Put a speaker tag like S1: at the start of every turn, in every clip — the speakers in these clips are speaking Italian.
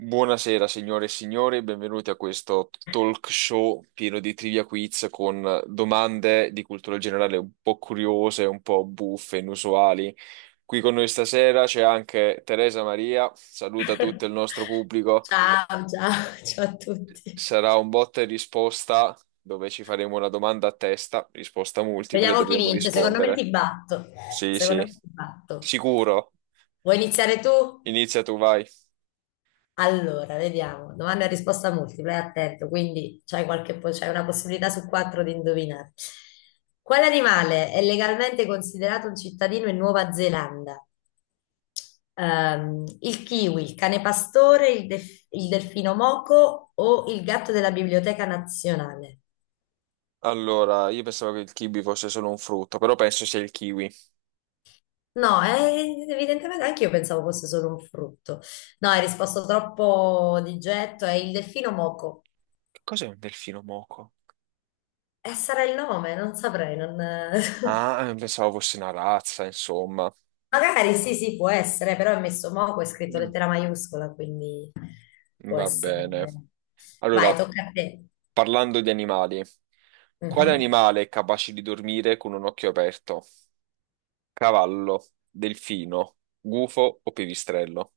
S1: Buonasera signore e signori, benvenuti a questo talk show pieno di trivia quiz con domande di cultura generale un po' curiose, un po' buffe, inusuali. Qui con noi stasera c'è anche Teresa Maria, saluta tutto il nostro pubblico.
S2: Ciao, ciao, ciao a tutti.
S1: Sarà un botta e risposta dove ci faremo una domanda a testa, risposta multiple,
S2: Vediamo chi
S1: dovremo
S2: vince. Secondo me
S1: rispondere.
S2: ti batto.
S1: Sì,
S2: Secondo
S1: sì,
S2: me ti batto.
S1: sicuro.
S2: Vuoi iniziare tu?
S1: Inizia tu, vai.
S2: Allora, vediamo. Domanda e risposta multipla, è attento, quindi c'hai c'hai una possibilità su quattro di indovinare. Quale animale è legalmente considerato un cittadino in Nuova Zelanda? Il kiwi, il cane pastore, il delfino moco o il gatto della Biblioteca Nazionale?
S1: Allora, io pensavo che il kiwi fosse solo un frutto, però penso sia il kiwi.
S2: No, evidentemente anche io pensavo fosse solo un frutto. No, hai risposto troppo di getto. È il delfino moco.
S1: Che cos'è un delfino moco?
S2: E sarà il nome, non saprei.
S1: Ah, pensavo fosse una razza, insomma.
S2: Magari sì, sì, può essere, però è messo moco, è scritto
S1: Mm,
S2: lettera maiuscola, quindi può
S1: va
S2: essere.
S1: bene.
S2: Vai,
S1: Allora,
S2: tocca a te.
S1: parlando di animali, quale
S2: Mhm.
S1: animale è capace di dormire con un occhio aperto? Cavallo, delfino, gufo o pipistrello?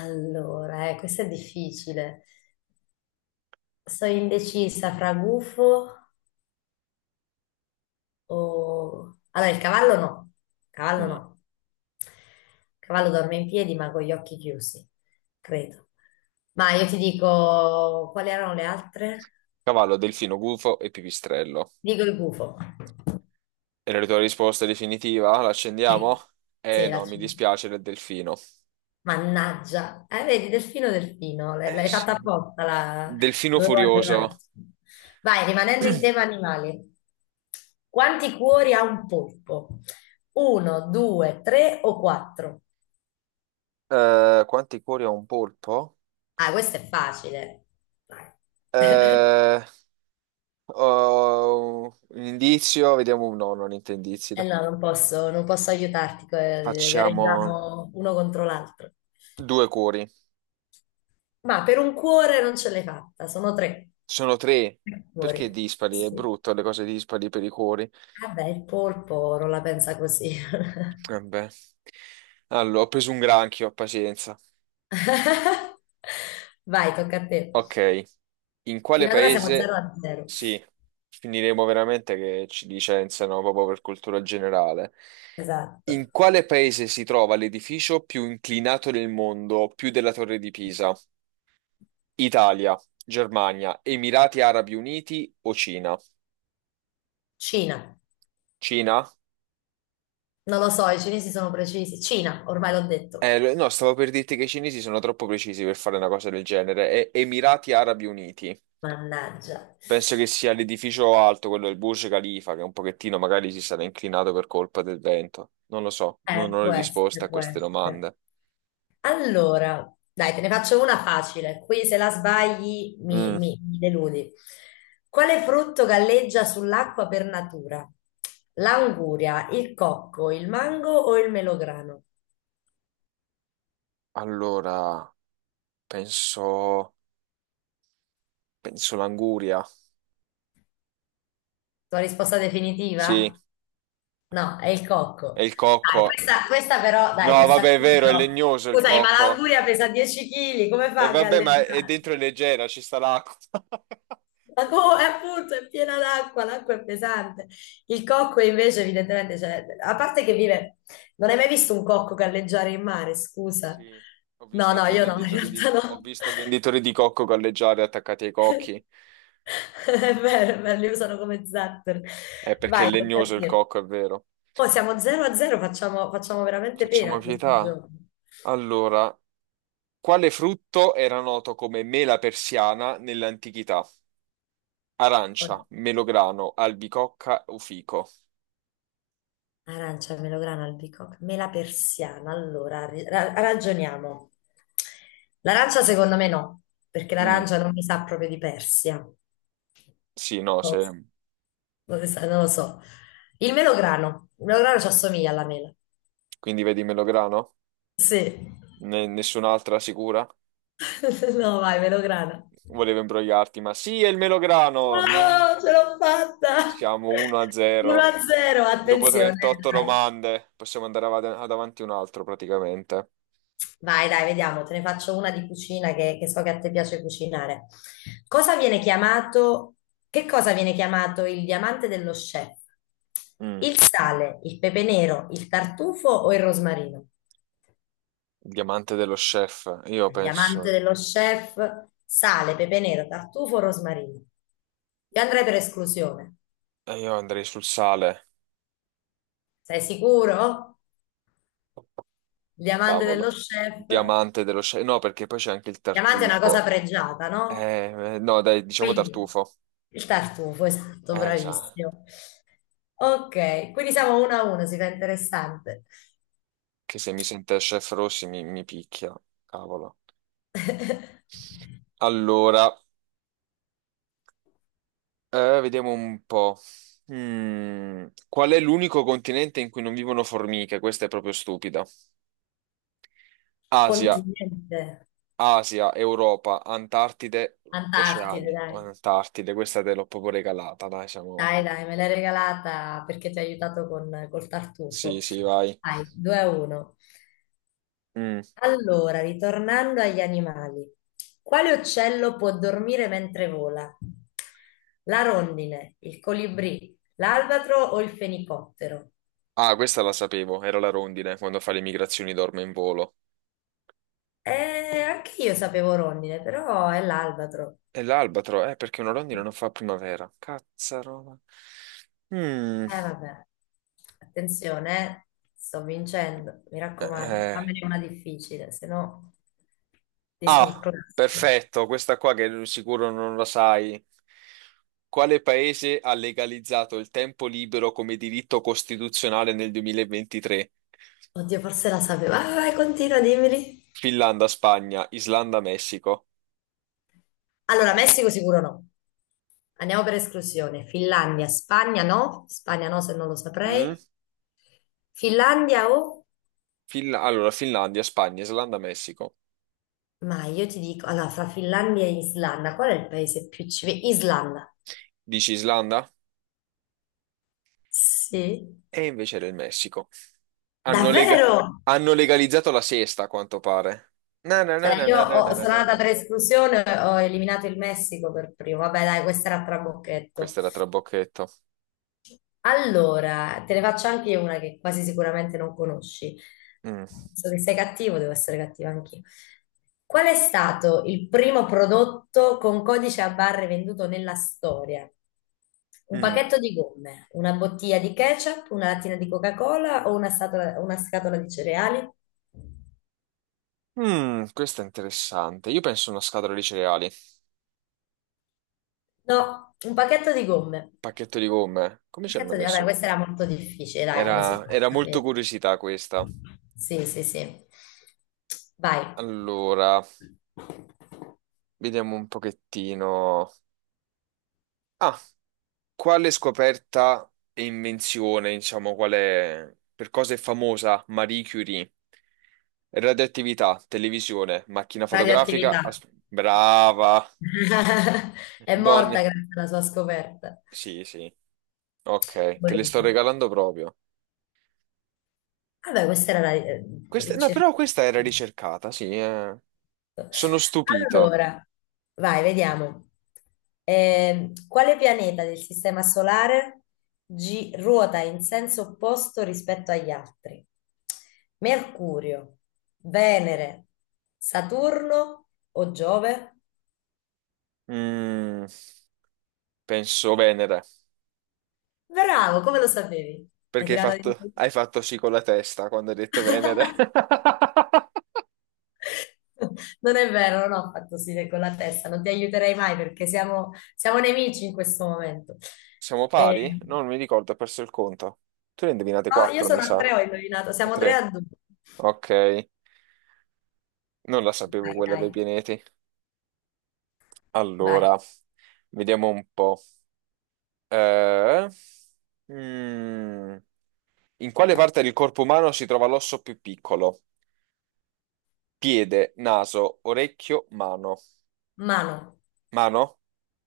S2: Allora, questo è difficile. Sono indecisa fra gufo. Allora, il cavallo no, cavallo
S1: Mm.
S2: no. Il cavallo dorme in piedi ma con gli occhi chiusi, credo. Ma io ti dico, quali erano le altre?
S1: Cavallo, delfino, gufo e pipistrello.
S2: Dico il gufo.
S1: E la tua risposta definitiva? L'accendiamo?
S2: Sì, sì,
S1: Eh no, mi dispiace del delfino.
S2: Mannaggia, vedi, delfino, delfino,
S1: Eh
S2: l'hai
S1: sì.
S2: fatta apposta, la...
S1: Delfino
S2: dovevo
S1: furioso.
S2: arrivarci. Vai, rimanendo in tema animali, quanti cuori ha un polpo? Uno, due, tre o quattro?
S1: Quanti cuori ha un polpo?
S2: Ah, questo è facile. Dai.
S1: Eh, Oh, un indizio, vediamo. No, non indizi.
S2: Eh
S1: Dai.
S2: no, non posso, non posso aiutarti,
S1: Facciamo
S2: gareggiamo uno contro l'altro.
S1: due cuori.
S2: Ma per un cuore non ce l'hai fatta, sono tre.
S1: Sono tre.
S2: Tre
S1: Perché
S2: cuori. Sì,
S1: dispari? È
S2: sì.
S1: brutto le cose dispari per i cuori.
S2: Vabbè, il polpo non la pensa così.
S1: Vabbè. Allora, ho preso un granchio, pazienza.
S2: Vai, tocca a te.
S1: Ok. In quale
S2: Fino ad ora siamo 0
S1: paese?
S2: a 0.
S1: Sì, finiremo veramente che ci licenziano proprio per cultura generale.
S2: Esatto.
S1: In quale paese si trova l'edificio più inclinato del mondo, più della Torre di Pisa? Italia, Germania, Emirati Arabi Uniti o Cina?
S2: Cina.
S1: Cina?
S2: Non lo so, i cinesi sono precisi. Cina, ormai l'ho detto.
S1: No, stavo per dirti che i cinesi sono troppo precisi per fare una cosa del genere. Emirati Arabi Uniti.
S2: Mannaggia.
S1: Penso che sia l'edificio alto, quello del Burj Khalifa, che un pochettino magari si sarà inclinato per colpa del vento. Non lo so, non ho le
S2: Può
S1: risposte
S2: essere,
S1: a
S2: può
S1: queste
S2: essere.
S1: domande.
S2: Allora, dai, te ne faccio una facile. Qui se la sbagli
S1: Mm,
S2: mi deludi. Quale frutto galleggia sull'acqua per natura? L'anguria, il cocco, il mango o il melograno?
S1: allora, penso... penso l'anguria.
S2: Tua risposta
S1: Sì,
S2: definitiva? No, è il
S1: è
S2: cocco.
S1: il
S2: Dai,
S1: cocco.
S2: questa però, dai,
S1: No,
S2: questa
S1: vabbè, è
S2: qui
S1: vero, è
S2: però.
S1: legnoso il
S2: Scusami, ma
S1: cocco.
S2: l'anguria pesa 10 kg, come
S1: E
S2: fa a
S1: vabbè, ma è
S2: galleggiare?
S1: dentro è leggera, ci sta l'acqua.
S2: È appunto, è piena d'acqua, l'acqua è pesante. Il cocco invece, evidentemente, cioè, a parte che vive, non hai mai visto un cocco galleggiare in mare, scusa.
S1: Sì,
S2: No, no, io no, in realtà
S1: ho
S2: no.
S1: visto i venditori di cocco galleggiare attaccati ai cocchi.
S2: È vero, li usano come zattero.
S1: È perché è
S2: Vai, tocca a
S1: legnoso il
S2: te.
S1: cocco, è vero.
S2: Oh, siamo 0 a 0, facciamo, facciamo veramente pena
S1: Facciamo
S2: a questo
S1: pietà.
S2: gioco.
S1: Allora, quale frutto era noto come mela persiana nell'antichità? Arancia, melograno, albicocca o fico?
S2: Arancia, melograno, albicocca, mela persiana. Allora, ragioniamo. L'arancia secondo me no, perché
S1: Mm,
S2: l'arancia non mi sa proprio di Persia.
S1: sì, no,
S2: Non lo so.
S1: se.
S2: Non lo so. Non lo so. Il melograno. Il melograno ci assomiglia alla mela.
S1: Quindi vedi melograno?
S2: Sì.
S1: Nessun'altra sicura?
S2: No, vai, melograno.
S1: Volevo imbrogliarti, ma sì, è il melograno.
S2: No,
S1: No.
S2: ce l'ho fatta!
S1: Siamo 1-0.
S2: 1-0,
S1: Dopo
S2: attenzione,
S1: 38
S2: dai.
S1: domande possiamo andare ad avanti un altro praticamente.
S2: Vai, dai, vediamo, te ne faccio una di cucina che so che a te piace cucinare. Cosa viene chiamato, che cosa viene chiamato il diamante dello chef?
S1: Mm,
S2: Il sale, il pepe nero, il tartufo o il rosmarino?
S1: Il diamante dello chef.
S2: Il diamante dello chef, sale, pepe nero, tartufo, rosmarino. Io andrei per esclusione.
S1: Io andrei sul sale.
S2: Sei sicuro? Il diamante dello
S1: Cavolo.
S2: chef. Il
S1: Diamante dello chef. No, perché poi c'è anche il
S2: diamante è una cosa
S1: tartufo.
S2: pregiata, no?
S1: No, dai, diciamo
S2: Quindi
S1: tartufo.
S2: il tartufo, esatto,
S1: Sa,
S2: bravissimo. Ok, quindi siamo uno a uno, si fa interessante.
S1: che se mi sente chef Rossi mi picchia. Cavolo. Allora, vediamo un po'. Qual è l'unico continente in cui non vivono formiche? Questa è proprio stupida. Asia,
S2: Continente,
S1: Asia, Europa, Antartide,
S2: Antartide,
S1: Oceani.
S2: dai.
S1: Antartide, questa te l'ho proprio regalata, dai, siamo.
S2: Dai, dai, me l'hai regalata perché ti ho aiutato con, col tartufo.
S1: Sì, sì, vai.
S2: Dai, 2 a 1.
S1: Mm.
S2: Allora, ritornando agli animali. Quale uccello può dormire mentre vola? La rondine, il colibrì, l'albatro o il fenicottero?
S1: Ah, questa la sapevo, era la rondine, quando fa le migrazioni dorme in volo.
S2: Anche io sapevo rondine, però è l'albatro.
S1: E l'albatro, perché una rondine non fa primavera. Cazzarona. Mm.
S2: Eh vabbè, attenzione, eh. Sto vincendo, mi raccomando,
S1: Eh.
S2: fammene una difficile, se no ti
S1: Ah,
S2: surclasso.
S1: perfetto, questa qua che non- sicuro non la sai. Quale paese ha legalizzato il tempo libero come diritto costituzionale nel 2023?
S2: Oddio, forse la sapevo. Vai, vai, continua, dimmeli.
S1: Finlandia, Spagna, Islanda, Messico.
S2: Allora, Messico sicuro no. Andiamo per esclusione. Finlandia, Spagna no. Spagna no, se non lo
S1: Mm?
S2: saprei. Finlandia o...
S1: Allora, Finlandia, Spagna, Islanda, Messico.
S2: Ma io ti dico, allora, fra Finlandia e Islanda, qual è il paese più civile? Islanda.
S1: Dici Islanda?
S2: Sì.
S1: E invece era il Messico. Hanno, lega-
S2: Davvero?
S1: hanno legalizzato la sesta, a quanto pare. Na, na, na,
S2: Cioè,
S1: na, na, na, na,
S2: sono
S1: na,
S2: andata
S1: na.
S2: per esclusione, ho eliminato il Messico per primo. Vabbè, dai, questa era a trabocchetto.
S1: Questa era trabocchetto.
S2: Allora, te ne faccio anche una che quasi sicuramente non conosci.
S1: Mm.
S2: So che sei cattivo, devo essere cattiva anch'io. Qual è stato il primo prodotto con codice a barre venduto nella storia? Un
S1: Mm.
S2: pacchetto di gomme, una bottiglia di ketchup, una lattina di Coca-Cola o una scatola di cereali?
S1: Questo è interessante. Io penso a una scatola di cereali,
S2: No, un pacchetto di gomme.
S1: pacchetto di gomme. Come c'erano
S2: Cazzo, vabbè,
S1: messo?
S2: questa era molto difficile, dai, come si
S1: Era,
S2: fa? A
S1: era molto
S2: sapere?
S1: curiosità questa.
S2: Sì, sì, sì. Vai.
S1: Allora, vediamo un pochettino. Ah, quale scoperta e invenzione, diciamo, quale per cosa è famosa Marie Curie? Radioattività, televisione, macchina fotografica.
S2: Radioattività.
S1: Brava!
S2: È
S1: Donne.
S2: morta grazie alla sua scoperta.
S1: Sì, sì. Ok, te le
S2: Poi-
S1: sto regalando proprio.
S2: Vabbè, questa era la
S1: No,
S2: ricerca.
S1: però questa era ricercata, sì. Sono stupito.
S2: Allora, vai, vediamo. Quale pianeta del Sistema Solare ruota in senso opposto rispetto agli altri? Mercurio, Venere, Saturno o Giove?
S1: Mm, Penso Venere,
S2: Bravo, come lo sapevi? Hai
S1: perché hai
S2: tirato di...
S1: fatto, hai fatto sì con la testa quando hai detto Venere.
S2: Non è vero, non ho fatto sì con la testa, non ti aiuterei mai perché siamo, siamo nemici in questo momento.
S1: Siamo
S2: E-
S1: pari? No, non mi ricordo, ho perso il conto. Tu ne hai indovinate
S2: no, io
S1: 4, mi
S2: sono a
S1: sa.
S2: tre, ho indovinato,
S1: A
S2: siamo tre
S1: 3.
S2: a due.
S1: Ok, non la sapevo
S2: Vai,
S1: quella
S2: dai,
S1: dei pianeti.
S2: vai.
S1: Allora, vediamo un po'. Eh, mm, In quale parte del corpo umano si trova l'osso più piccolo? Piede, naso, orecchio, mano.
S2: Mano,
S1: Mano?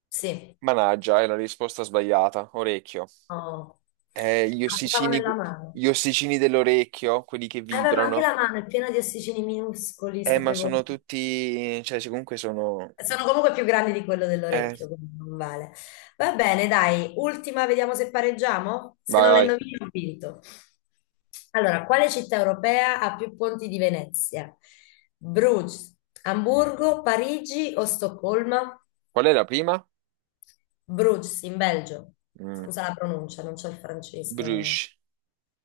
S2: sì.
S1: Managgia, è la risposta sbagliata. Orecchio.
S2: Oh.
S1: Eh, gli
S2: Ah, pensavo
S1: ossicini,
S2: nella mano.
S1: gli ossicini dell'orecchio, quelli che
S2: Beh, ma anche
S1: vibrano.
S2: la mano è piena di ossicini minuscoli,
S1: Ma
S2: sapevo.
S1: sono tutti. Cioè, se comunque sono.
S2: Sono comunque più grandi di quello
S1: Eh,
S2: dell'orecchio, quindi non vale. Va bene, dai, ultima, vediamo se pareggiamo. Se
S1: Vai,
S2: non le
S1: vai.
S2: indovini, ho vinto. Allora, quale città europea ha più ponti di Venezia? Bruges, Amburgo, Parigi o Stoccolma?
S1: Qual è la prima?
S2: Bruges, in Belgio.
S1: Mm,
S2: Scusa la pronuncia, non c'è il francese.
S1: Bruges.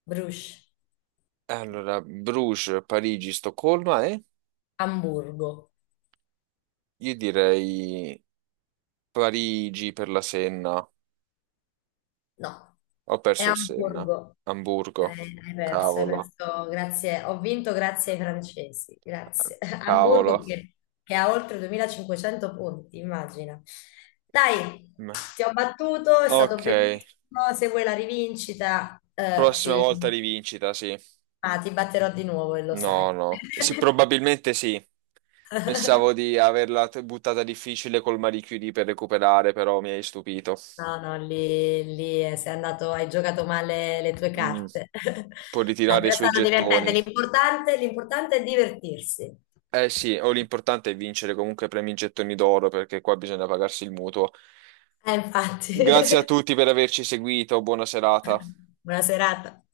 S2: Bruges,
S1: Allora, Bruges, Parigi, Stoccolma e.
S2: Amburgo.
S1: Io direi Parigi per la Senna.
S2: No,
S1: Ho
S2: è
S1: perso il Senna.
S2: Amburgo.
S1: Amburgo.
S2: Hai perso, hai
S1: Cavolo.
S2: perso. Grazie. Ho vinto grazie ai francesi. Grazie. Amburgo
S1: Cavolo.
S2: che ha oltre 2.500 punti, immagina. Dai, ti ho battuto, è
S1: Ok,
S2: stato bellissimo. Se vuoi la rivincita,
S1: prossima
S2: ci...
S1: volta rivincita, sì.
S2: ah, ti batterò di nuovo e lo
S1: No,
S2: sai.
S1: no. Sì, probabilmente sì. Pensavo di averla buttata difficile col Marie Curie per recuperare, però mi hai stupito.
S2: No, no, lì, lì sei andato, hai giocato male le tue
S1: Mm.
S2: carte.
S1: Può
S2: Dai,
S1: ritirare i
S2: però è
S1: suoi
S2: stato divertente.
S1: gettoni.
S2: L'importante è divertirsi.
S1: Eh sì, o l'importante è vincere comunque premi in gettoni d'oro, perché qua bisogna pagarsi il mutuo.
S2: Infatti,
S1: Grazie a tutti per averci seguito, buona serata.
S2: buona serata.